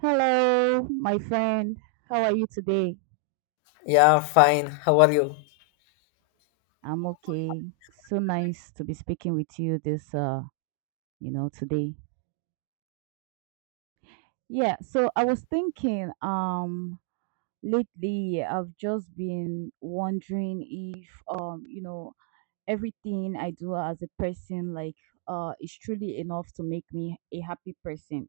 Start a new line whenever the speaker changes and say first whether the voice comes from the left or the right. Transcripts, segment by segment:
right: Hello, my friend. How are you today?
left: Yeah, fine. How are you?
right: I'm okay. So nice to be speaking with you this today. Yeah, so I was thinking lately I've just been wondering if everything I do as a person is truly enough to make me a happy person.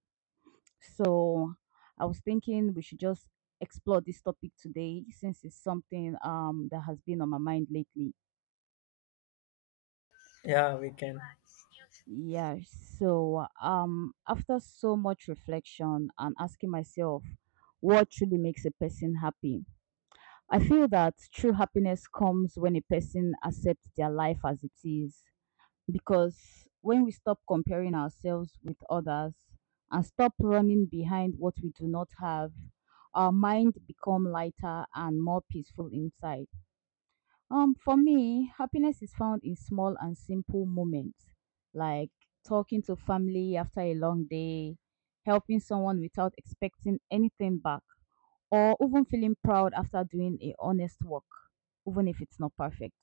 right: So I was thinking we should just explore this topic today since it's something that has been on my mind lately.
left: Yeah, we can.
right: Yeah, After so much reflection and asking myself what truly makes a person happy, I feel that true happiness comes when a person accepts their life as it is. Because when we stop comparing ourselves with others and stop running behind what we do not have, our mind become lighter and more peaceful inside. For me, happiness is found in small and simple moments, like talking to family after a long day, helping someone without expecting anything back, or even feeling proud after doing a honest work, even if it's not perfect.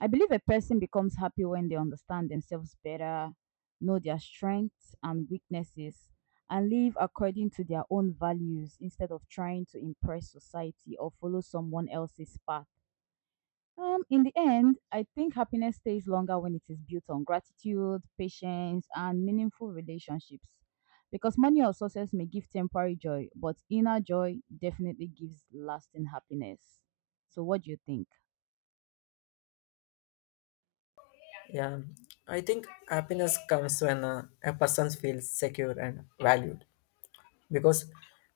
right: I believe a person becomes happy when they understand themselves better, know their strengths and weaknesses, and live according to their own values instead of trying to impress society or follow someone else's path. In the end, I think happiness stays longer when it is built on gratitude, patience, and meaningful relationships. Because money or success may give temporary joy, but inner joy definitely gives lasting happiness. So, what do you think?
left: Yeah. I think happiness comes when a person feels secure and valued because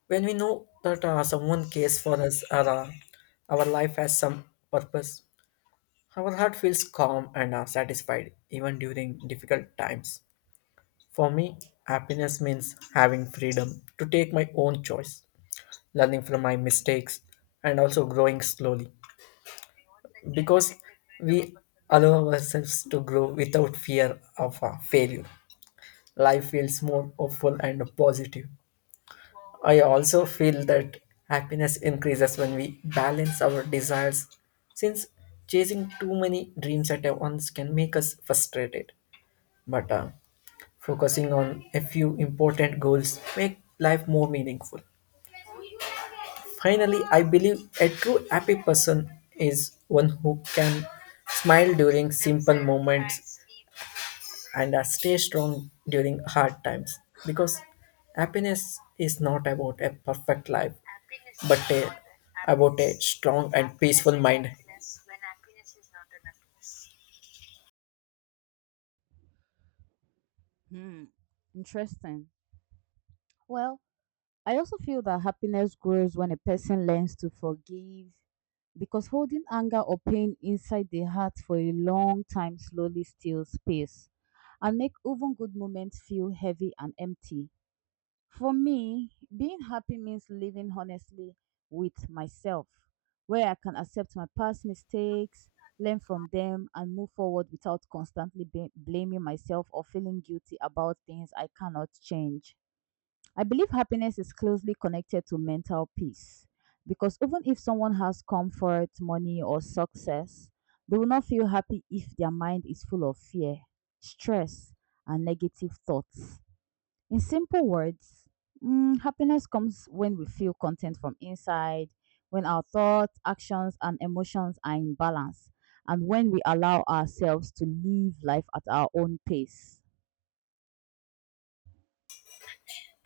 left: when we know that someone cares for us or our life has some purpose, our heart feels calm and satisfied even during difficult times. For me, happiness means having freedom to take my own choice, learning from my mistakes, and also growing slowly because we allow ourselves to grow without fear of failure. Life feels more hopeful and positive. I also feel that happiness increases when we balance our desires, since chasing too many dreams at once can make us frustrated. But Focusing on a few important goals make life more meaningful. Finally, I believe a true happy person is one who can smile during simple moments and stay strong during hard times because happiness is not about a perfect life but a, about a strong and peaceful mind.
right: Hmm. Interesting. Well, I also feel that happiness grows when a person learns to forgive because holding anger or pain inside the heart for a long time slowly steals space and make even good moments feel heavy and empty. For me, being happy means living honestly with myself, where I can accept my past mistakes, learn from them, and move forward without constantly blaming myself or feeling guilty about things I cannot change. I believe happiness is closely connected to mental peace because even if someone has comfort, money, or success, they will not feel happy if their mind is full of fear, stress, and negative thoughts. In simple words, happiness comes when we feel content from inside, when our thoughts, actions, and emotions are in balance, and when we allow ourselves to live life at our own pace.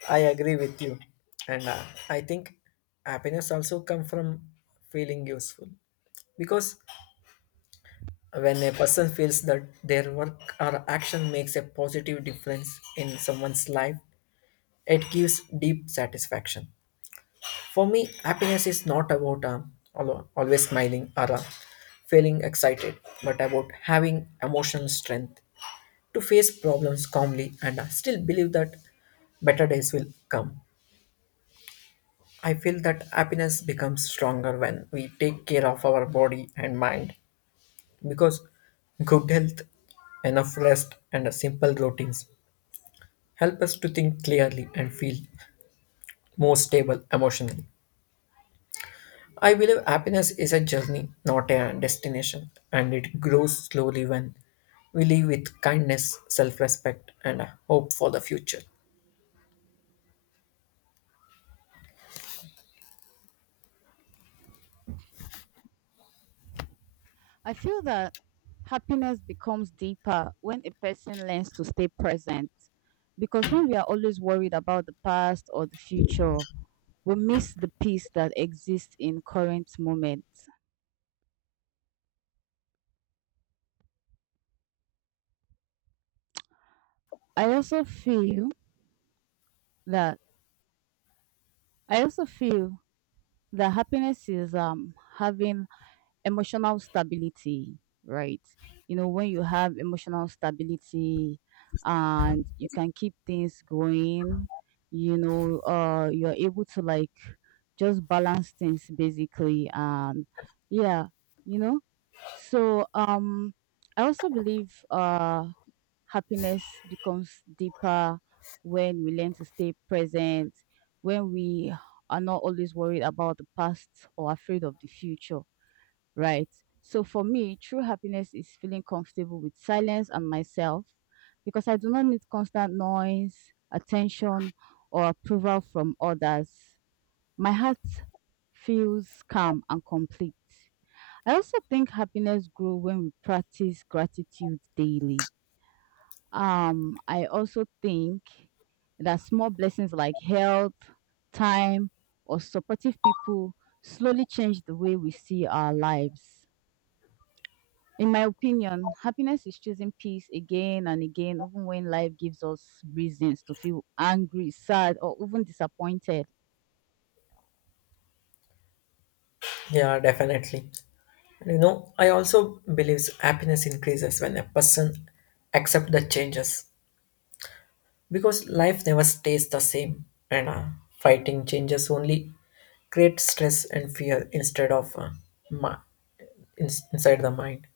left: I agree with you, and I think happiness also comes from feeling useful because when a person feels that their work or action makes a positive difference in someone's life, it gives deep satisfaction. For me, happiness is not about always smiling or feeling excited, but about having emotional strength to face problems calmly and still believe that better days will come. I feel that happiness becomes stronger when we take care of our body and mind because good health, enough rest, and simple routines help us to think clearly and feel more stable emotionally. I believe happiness is a journey, not a destination, and it grows slowly when we live with kindness, self respect, and a hope for the future.
right: I feel that happiness becomes deeper when a person learns to stay present. Because when we are always worried about the past or the future, we miss the peace that exists in current moment. I also feel that I also feel that happiness is having emotional stability, right? You know, when you have emotional stability and you can keep things going, you know, you're able to like just balance things basically. And yeah, you know, so I also believe happiness becomes deeper when we learn to stay present, when we are not always worried about the past or afraid of the future, right? So for me, true happiness is feeling comfortable with silence and myself because I do not need constant noise, attention, or approval from others. My heart feels calm and complete. I also think happiness grows when we practice gratitude daily. I also think that small blessings like health, time, or supportive people slowly change the way we see our lives. In my opinion, happiness is choosing peace again and again, even when life gives us reasons to feel angry, sad, or even disappointed.
left: Yeah, definitely. And you know, I also believe happiness increases when a person accepts the changes because life never stays the same, and fighting changes only create stress and fear instead of mi- inside the mind.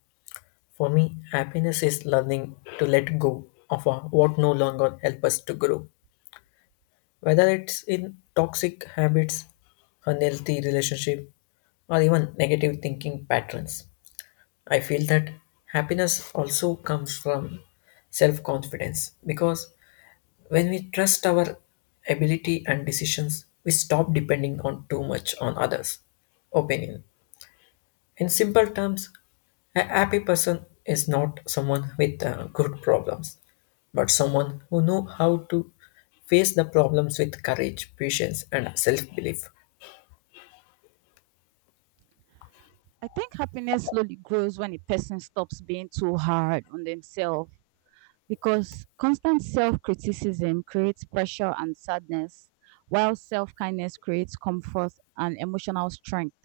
left: For me, happiness is learning to let go of what no longer help us to grow. Whether it's in toxic habits, unhealthy relationship, or even negative thinking patterns. I feel that happiness also comes from self-confidence because when we trust our ability and decisions, we stop depending on too much on others' opinion. In simple terms, a happy person is not someone with good problems, but someone who know how to face the problems with courage, patience, and self-belief.
right: I think happiness slowly grows when a person stops being too hard on themselves because constant self criticism creates pressure and sadness, while self kindness creates comfort and emotional strength.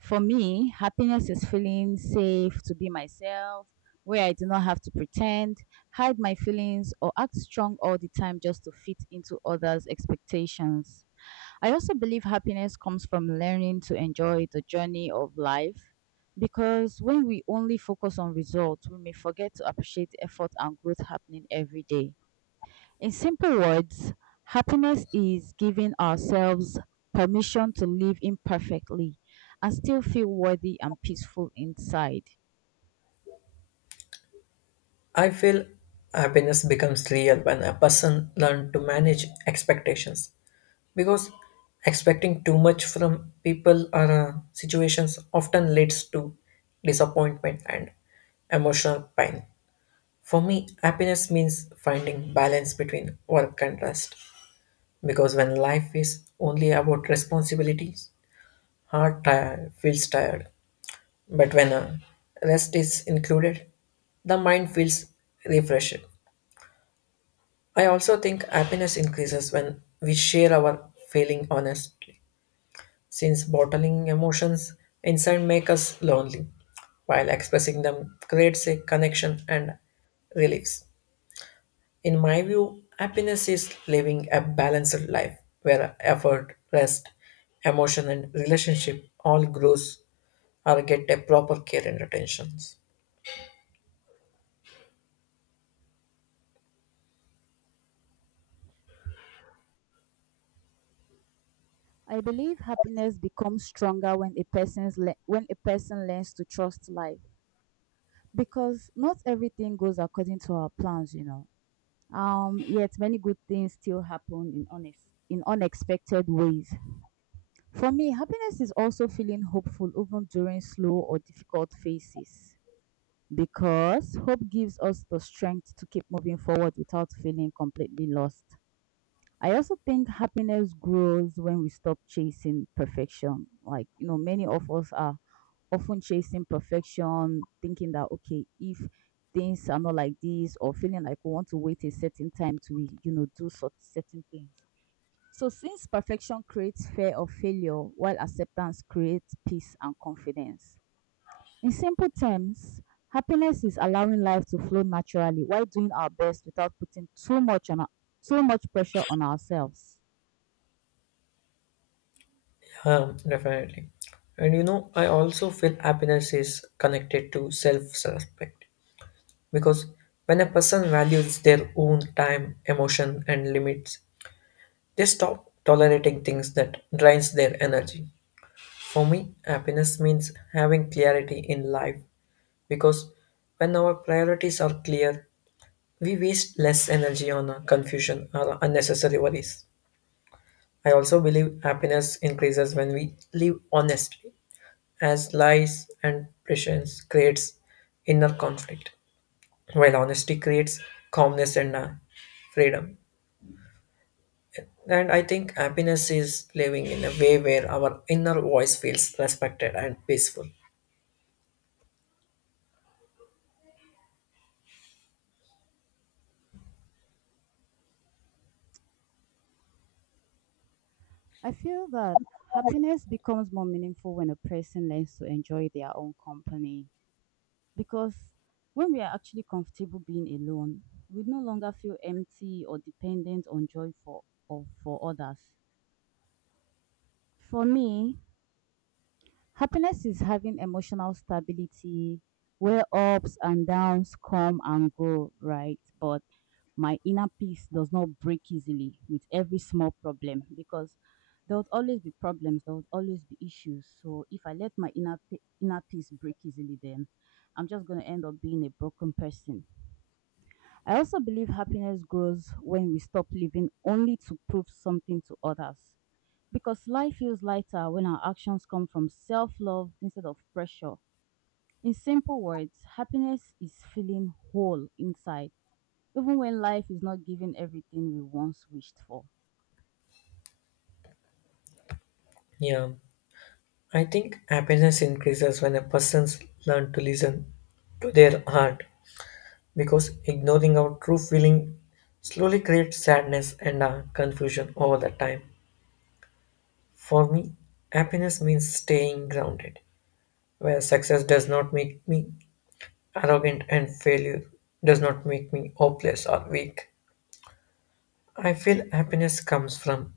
right: For me, happiness is feeling safe to be myself, where I do not have to pretend, hide my feelings, or act strong all the time just to fit into others' expectations. I also believe happiness comes from learning to enjoy the journey of life because when we only focus on results, we may forget to appreciate effort and growth happening every day. In simple words, happiness is giving ourselves permission to live imperfectly and still feel worthy and peaceful inside.
left: I feel happiness becomes real when a person learns to manage expectations because expecting too much from people or situations often leads to disappointment and emotional pain. For me, happiness means finding balance between work and rest. Because when life is only about responsibilities, heart feels tired. But when rest is included, the mind feels refreshed. I also think happiness increases when we share our feeling honestly, since bottling emotions inside make us lonely, while expressing them creates a connection and relief. In my view, happiness is living a balanced life where effort, rest, emotion, and relationship all grows or get a proper care and attentions.
right: I believe happiness becomes stronger when when a person learns to trust life because not everything goes according to our plans, you know. Yet many good things still happen in in unexpected ways. For me, happiness is also feeling hopeful even during slow or difficult phases, because hope gives us the strength to keep moving forward without feeling completely lost. I also think happiness grows when we stop chasing perfection. Like, you know, many of us are often chasing perfection, thinking that, okay, if things are not like this, or feeling like we want to wait a certain time to, you know, do sort certain things. So, since perfection creates fear of failure, while acceptance creates peace and confidence. In simple terms, happiness is allowing life to flow naturally while doing our best without putting too much on our, too much pressure on ourselves.
left: Definitely. And you know, I also feel happiness is connected to self-respect because when a person values their own time, emotion, and limits, they stop tolerating things that drains their energy. For me, happiness means having clarity in life because when our priorities are clear, we waste less energy on confusion or unnecessary worries. I also believe happiness increases when we live honestly, as lies and pretense creates inner conflict, while honesty creates calmness and freedom. And I think happiness is living in a way where our inner voice feels respected and peaceful.
right: I feel that happiness becomes more meaningful when a person learns to enjoy their own company because when we are actually comfortable being alone, we no longer feel empty or dependent on joy for or for others. For me, happiness is having emotional stability where ups and downs come and go, right? But my inner peace does not break easily with every small problem because there would always be problems, there would always be issues. So if I let my inner peace break easily, then I'm just going to end up being a broken person. I also believe happiness grows when we stop living only to prove something to others. Because life feels lighter when our actions come from self love instead of pressure. In simple words, happiness is feeling whole inside, even when life is not giving everything we once wished for.
left: Yeah, I think happiness increases when a person learns to listen to their heart because ignoring our true feeling slowly creates sadness and confusion over the time. For me, happiness means staying grounded, where success does not make me arrogant and failure does not make me hopeless or weak. I feel happiness comes from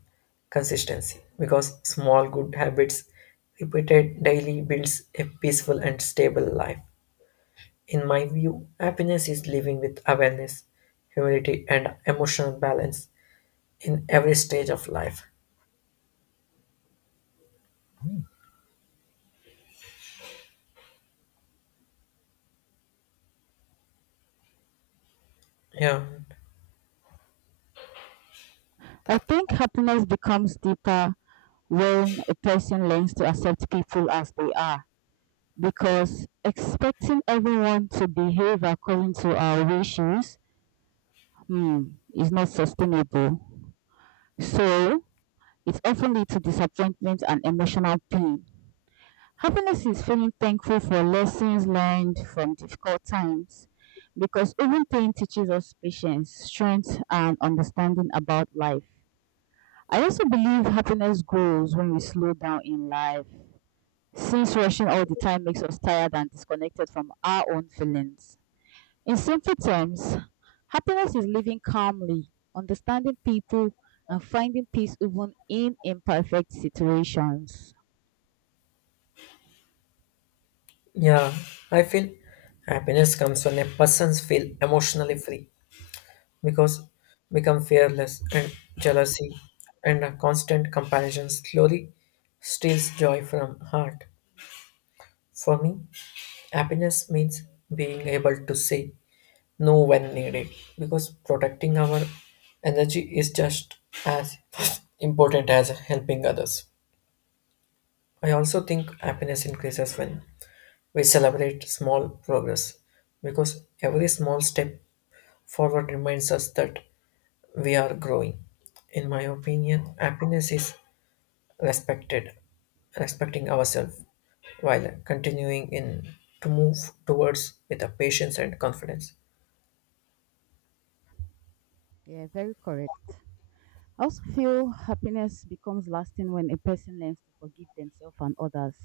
left: consistency because small good habits repeated daily builds a peaceful and stable life. In my view, happiness is living with awareness, humility, and emotional balance in every stage of life. Yeah,
right: I think happiness becomes deeper when a person learns to accept people as they are because expecting everyone to behave according to our wishes, hmm, is not sustainable. So it often leads to disappointment and emotional pain. Happiness is feeling thankful for lessons learned from difficult times because even pain teaches us patience, strength, and understanding about life. I also believe happiness grows when we slow down in life, since rushing all the time makes us tired and disconnected from our own feelings. In simple terms, happiness is living calmly, understanding people, and finding peace even in imperfect situations.
left: yeah, I feel happiness comes when a person feels emotionally free because become fearless and jealousy and a constant comparison slowly steals joy from heart. For me, happiness means being able to say no, when needed, because protecting our energy is just as important as helping others. I also think happiness increases when we celebrate small progress, because every small step forward reminds us that we are growing. In my opinion, happiness is respected, respecting ourselves while continuing in to move towards with a patience and confidence.
right: Yeah, very correct. I also feel happiness becomes lasting when a person learns to forgive themselves and others.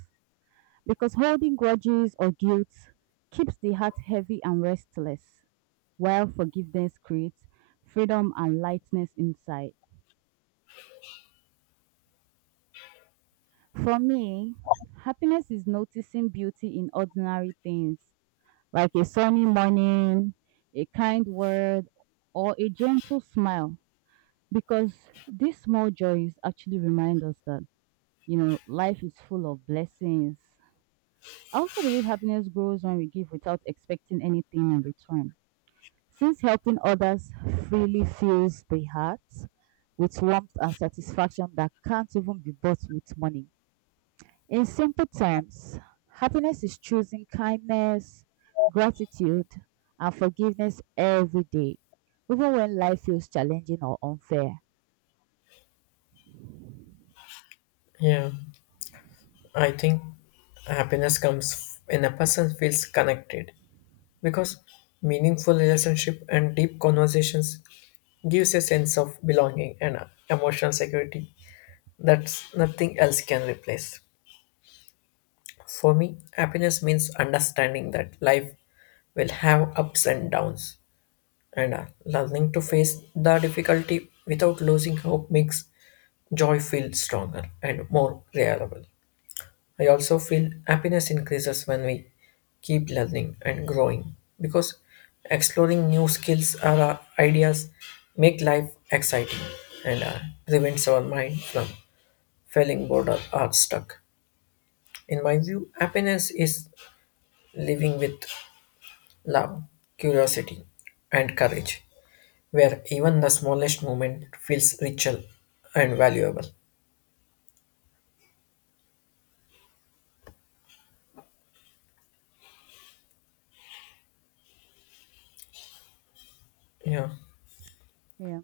right: Because holding grudges or guilt keeps the heart heavy and restless, while forgiveness creates freedom and lightness inside. For me, happiness is noticing beauty in ordinary things, like a sunny morning, a kind word, or a gentle smile. Because these small joys actually remind us that, you know, life is full of blessings. I also believe happiness grows when we give without expecting anything in return. Since helping others freely fills the heart with warmth and satisfaction that can't even be bought with money. In simple terms, happiness is choosing kindness, gratitude, and forgiveness every day, even when life feels challenging or unfair.
left: Yeah. I think happiness comes when a person feels connected because meaningful relationship and deep conversations gives a sense of belonging and emotional security that nothing else can replace. For me, happiness means understanding that life will have ups and downs and learning to face the difficulty without losing hope makes joy feel stronger and more reliable. I also feel happiness increases when we keep learning and growing because exploring new skills or ideas make life exciting and prevents our mind from feeling bored or stuck. In my view, happiness is living with love, curiosity, and courage, where even the smallest moment feels richer and valuable. Yeah,
right: Yeah.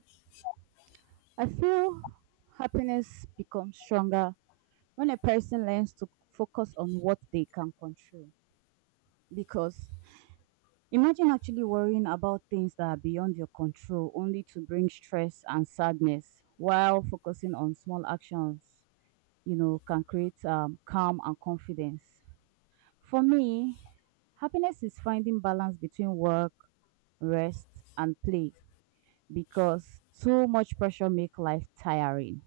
right: I feel happiness becomes stronger when a person learns to focus on what they can control. Because imagine actually worrying about things that are beyond your control only to bring stress and sadness while focusing on small actions, you know, can create calm and confidence. For me, happiness is finding balance between work, rest, and play because too much pressure makes life tiring.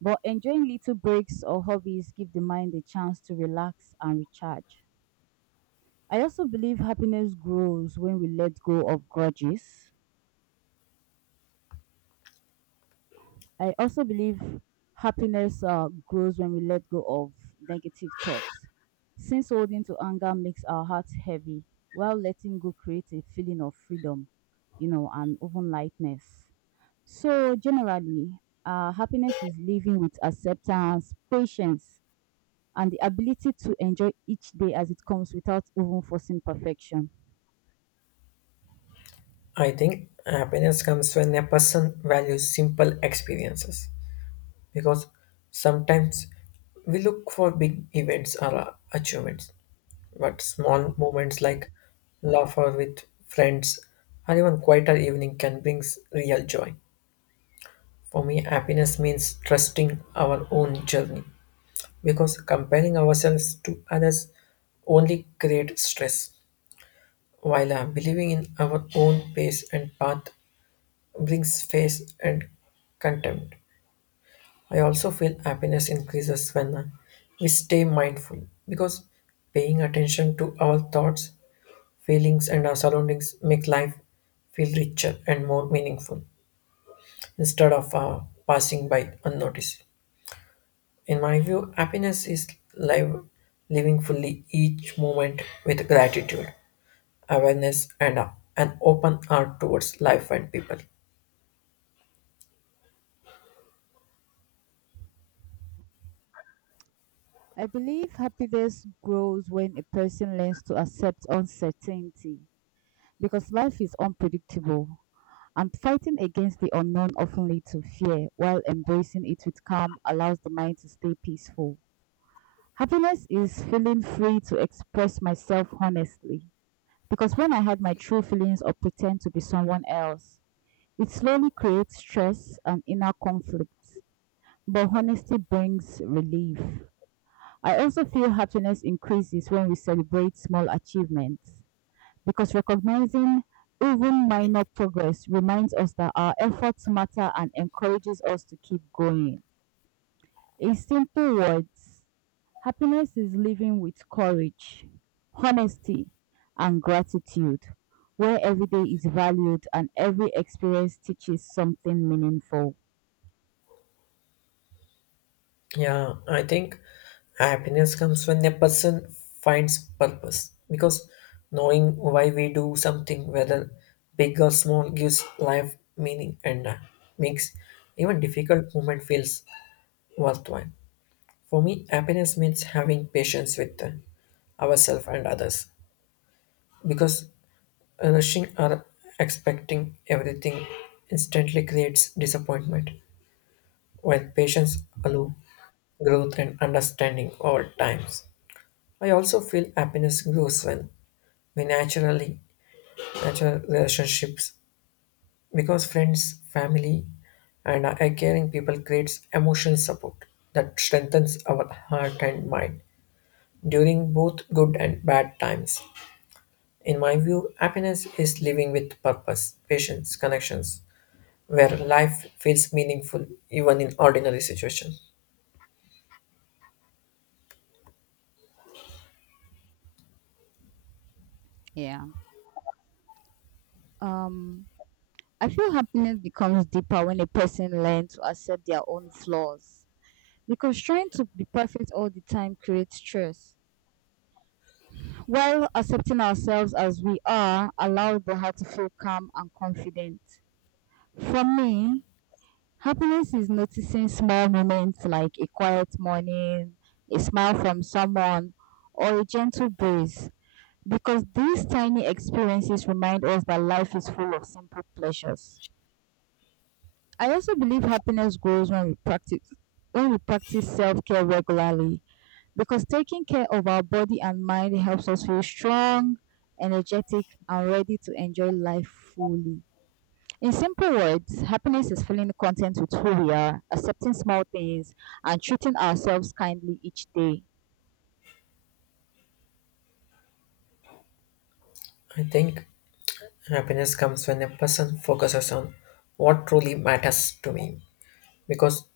right: But enjoying little breaks or hobbies give the mind a chance to relax and recharge. I also believe happiness grows when we let go of grudges, I also believe happiness grows when we let go of negative thoughts, since holding to anger makes our hearts heavy, while letting go creates a feeling of freedom, you know, and even lightness. So, generally, happiness is living with acceptance, patience, and the ability to enjoy each day as it comes without even forcing perfection.
left: I think happiness comes when a person values simple experiences because sometimes we look for big events or achievements, but small moments like laughter with friends or even quieter evening can bring real joy. For me, happiness means trusting our own journey because comparing ourselves to others only creates stress, while believing in our own pace and path brings faith and contempt. I also feel happiness increases when we stay mindful because paying attention to our thoughts, feelings, and our surroundings make life feel richer and more meaningful instead of passing by unnoticed. In my view, happiness is live, living fully each moment with gratitude, awareness, and an open heart towards life and people.
right: I believe happiness grows when a person learns to accept uncertainty because life is unpredictable, and fighting against the unknown often leads to fear, while embracing it with calm allows the mind to stay peaceful. Happiness is feeling free to express myself honestly, because when I hide my true feelings or pretend to be someone else, it slowly creates stress and inner conflict. But honesty brings relief. I also feel happiness increases when we celebrate small achievements because recognizing even minor progress reminds us that our efforts matter and encourages us to keep going. In simple words, happiness is living with courage, honesty, and gratitude, where every day is valued and every experience teaches something meaningful.
left: Yeah, I think happiness comes when a person finds purpose because knowing why we do something, whether big or small, gives life meaning and makes even difficult moment feels worthwhile. For me, happiness means having patience with ourselves and others because rushing or expecting everything instantly creates disappointment, while patience allows growth and understanding over times. I also feel happiness grows when we natural relationships because friends, family, and our caring people creates emotional support that strengthens our heart and mind during both good and bad times. In my view, happiness is living with purpose, patience, connections, where life feels meaningful even in ordinary situations.
right: Yeah. Um, I feel happiness becomes deeper when a person learns to accept their own flaws because trying to be perfect all the time creates stress. While accepting ourselves as we are allows the heart to feel calm and confident. For me, happiness is noticing small moments like a quiet morning, a smile from someone, or a gentle breeze, because these tiny experiences remind us that life is full of simple pleasures. I also believe happiness grows when we practice self-care regularly because taking care of our body and mind helps us feel strong, energetic, and ready to enjoy life fully. In simple words, happiness is feeling content with who we are, accepting small things, and treating ourselves kindly each day.
left: I think happiness comes when a person focuses on what truly matters to me because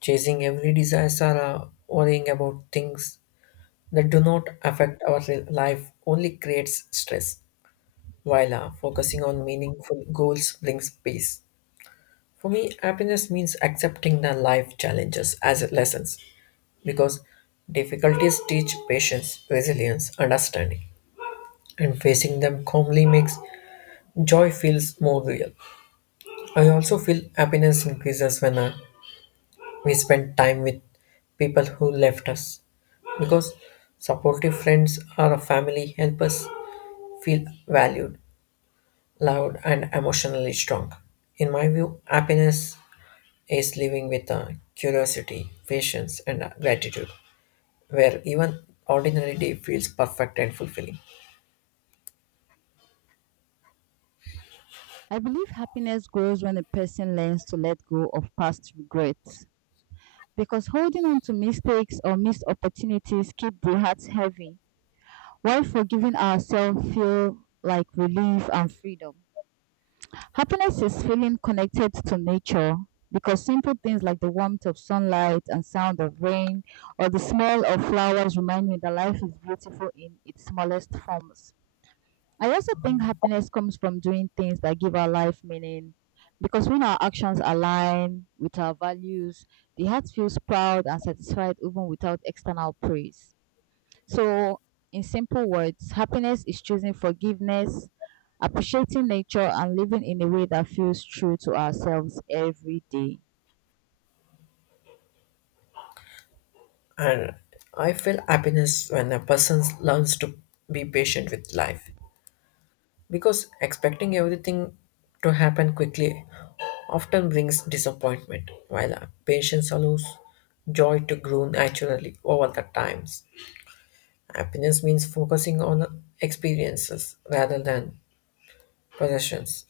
left: chasing every desire or worrying about things that do not affect our life only creates stress while focusing on meaningful goals brings peace. For me, happiness means accepting the life challenges as lessons because difficulties teach patience resilience understanding, and facing them calmly makes joy feels more real. I also feel happiness increases when I. we spend time with people who left us because supportive friends or a family help us feel valued, loved and emotionally strong. In my view, happiness is living with curiosity, patience, and gratitude, where even ordinary day feels perfect and fulfilling.
right: I believe happiness grows when a person learns to let go of past regrets because holding on to mistakes or missed opportunities keep the heart heavy, while forgiving ourselves feel like relief and freedom. Happiness is feeling connected to nature because simple things like the warmth of sunlight and sound of rain or the smell of flowers remind me that life is beautiful in its smallest forms. I also think happiness comes from doing things that give our life meaning because when our actions align with our values, the heart feels proud and satisfied even without external praise. So, in simple words, happiness is choosing forgiveness, appreciating nature, and living in a way that feels true to ourselves every day.
left: And I feel happiness when a person learns to be patient with life because expecting everything to happen quickly often brings disappointment, while patience allows joy to grow naturally over the times. Happiness means focusing on experiences rather than possessions,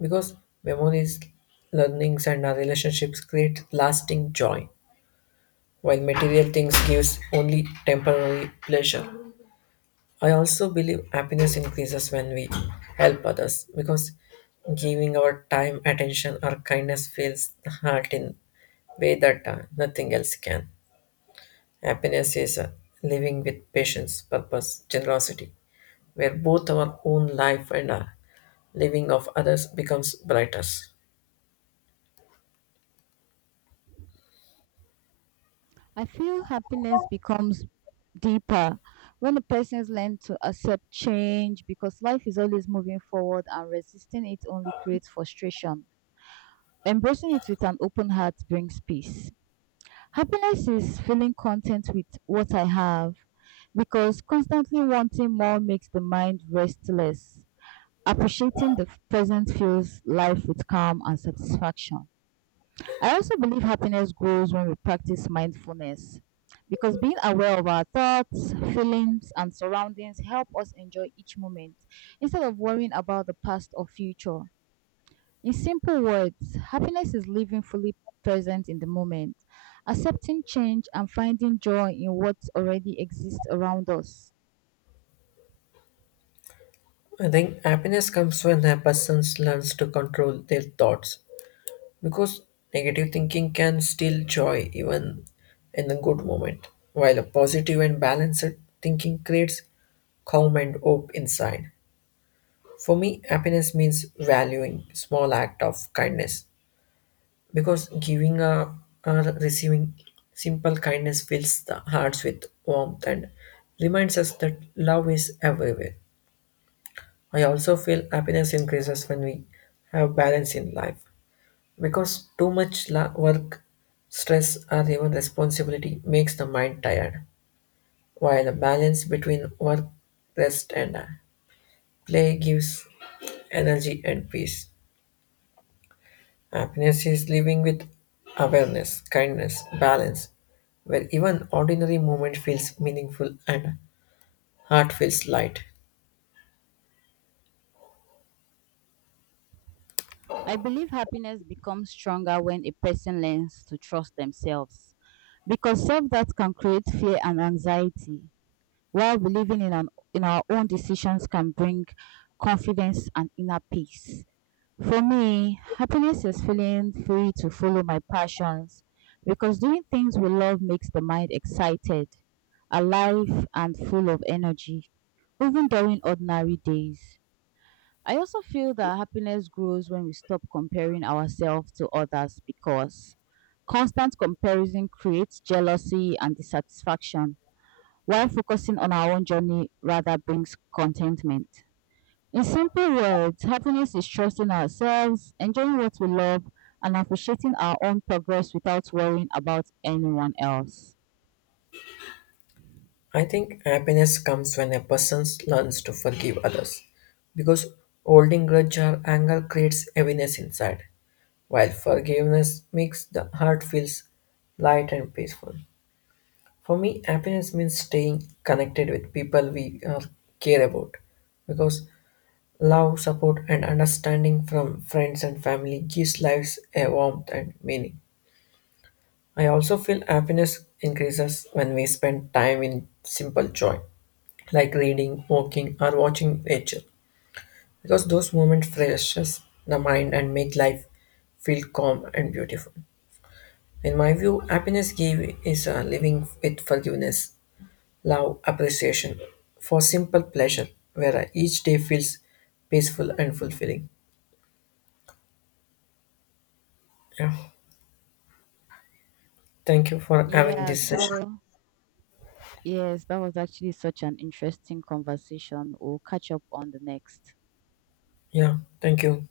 left: because memories, learnings, and our relationships create lasting joy, while material things gives only temporary pleasure. I also believe happiness increases when we help others because giving our time, attention, or kindness fills the heart in way that nothing else can. Happiness is living with patience, purpose, generosity, where both our own life and living of others becomes brighter.
right: I feel happiness becomes deeper when a person learns to accept change because life is always moving forward and resisting it only creates frustration. Embracing it with an open heart brings peace. Happiness is feeling content with what I have because constantly wanting more makes the mind restless. Appreciating the present fills life with calm and satisfaction. I also believe happiness grows when we practice mindfulness because being aware of our thoughts, feelings, and surroundings help us enjoy each moment instead of worrying about the past or future. In simple words, happiness is living fully present in the moment, accepting change and finding joy in what already exists around us.
left: I think happiness comes when a person learns to control their thoughts. Because negative thinking can steal joy even in the good moment, while a positive and balanced thinking creates calm and hope inside. For me, happiness means valuing small act of kindness because giving a or receiving simple kindness fills the hearts with warmth and reminds us that love is everywhere. I also feel happiness increases when we have balance in life. Because too much work, stress, or even responsibility makes the mind tired, while a balance between work, rest, and play gives energy and peace. Happiness is living with awareness, kindness, balance, where even ordinary moment feels meaningful and heart feels light.
right: I believe happiness becomes stronger when a person learns to trust themselves because self doubt can create fear and anxiety, while in our own decisions can bring confidence and inner peace. For me, happiness is feeling free to follow my passions because doing things we love makes the mind excited, alive, and full of energy, even during ordinary days. I also feel that happiness grows when we stop comparing ourselves to others because constant comparison creates jealousy and dissatisfaction, while focusing on our own journey rather brings contentment. In simple words, happiness is trusting ourselves, enjoying what we love, and appreciating our own progress without worrying about anyone else.
left: I think happiness comes when a person learns to forgive others, because holding grudge or anger creates heaviness inside. While forgiveness makes the heart feels light and peaceful. For me, happiness means staying connected with people we care about because love, support, and understanding from friends and family gives lives a warmth and meaning. I also feel happiness increases when we spend time in simple joy, like reading, walking, or watching nature, because those moments refreshes the mind and make life feel calm and beautiful. In my view, happiness give is living with forgiveness, love, appreciation for simple pleasure, where each day feels peaceful and fulfilling. Yeah. Thank you for having
right: Yeah,
left: this session.
right: so yes, that was actually such an interesting conversation. We'll catch up on the next.
left: Yeah. Thank you.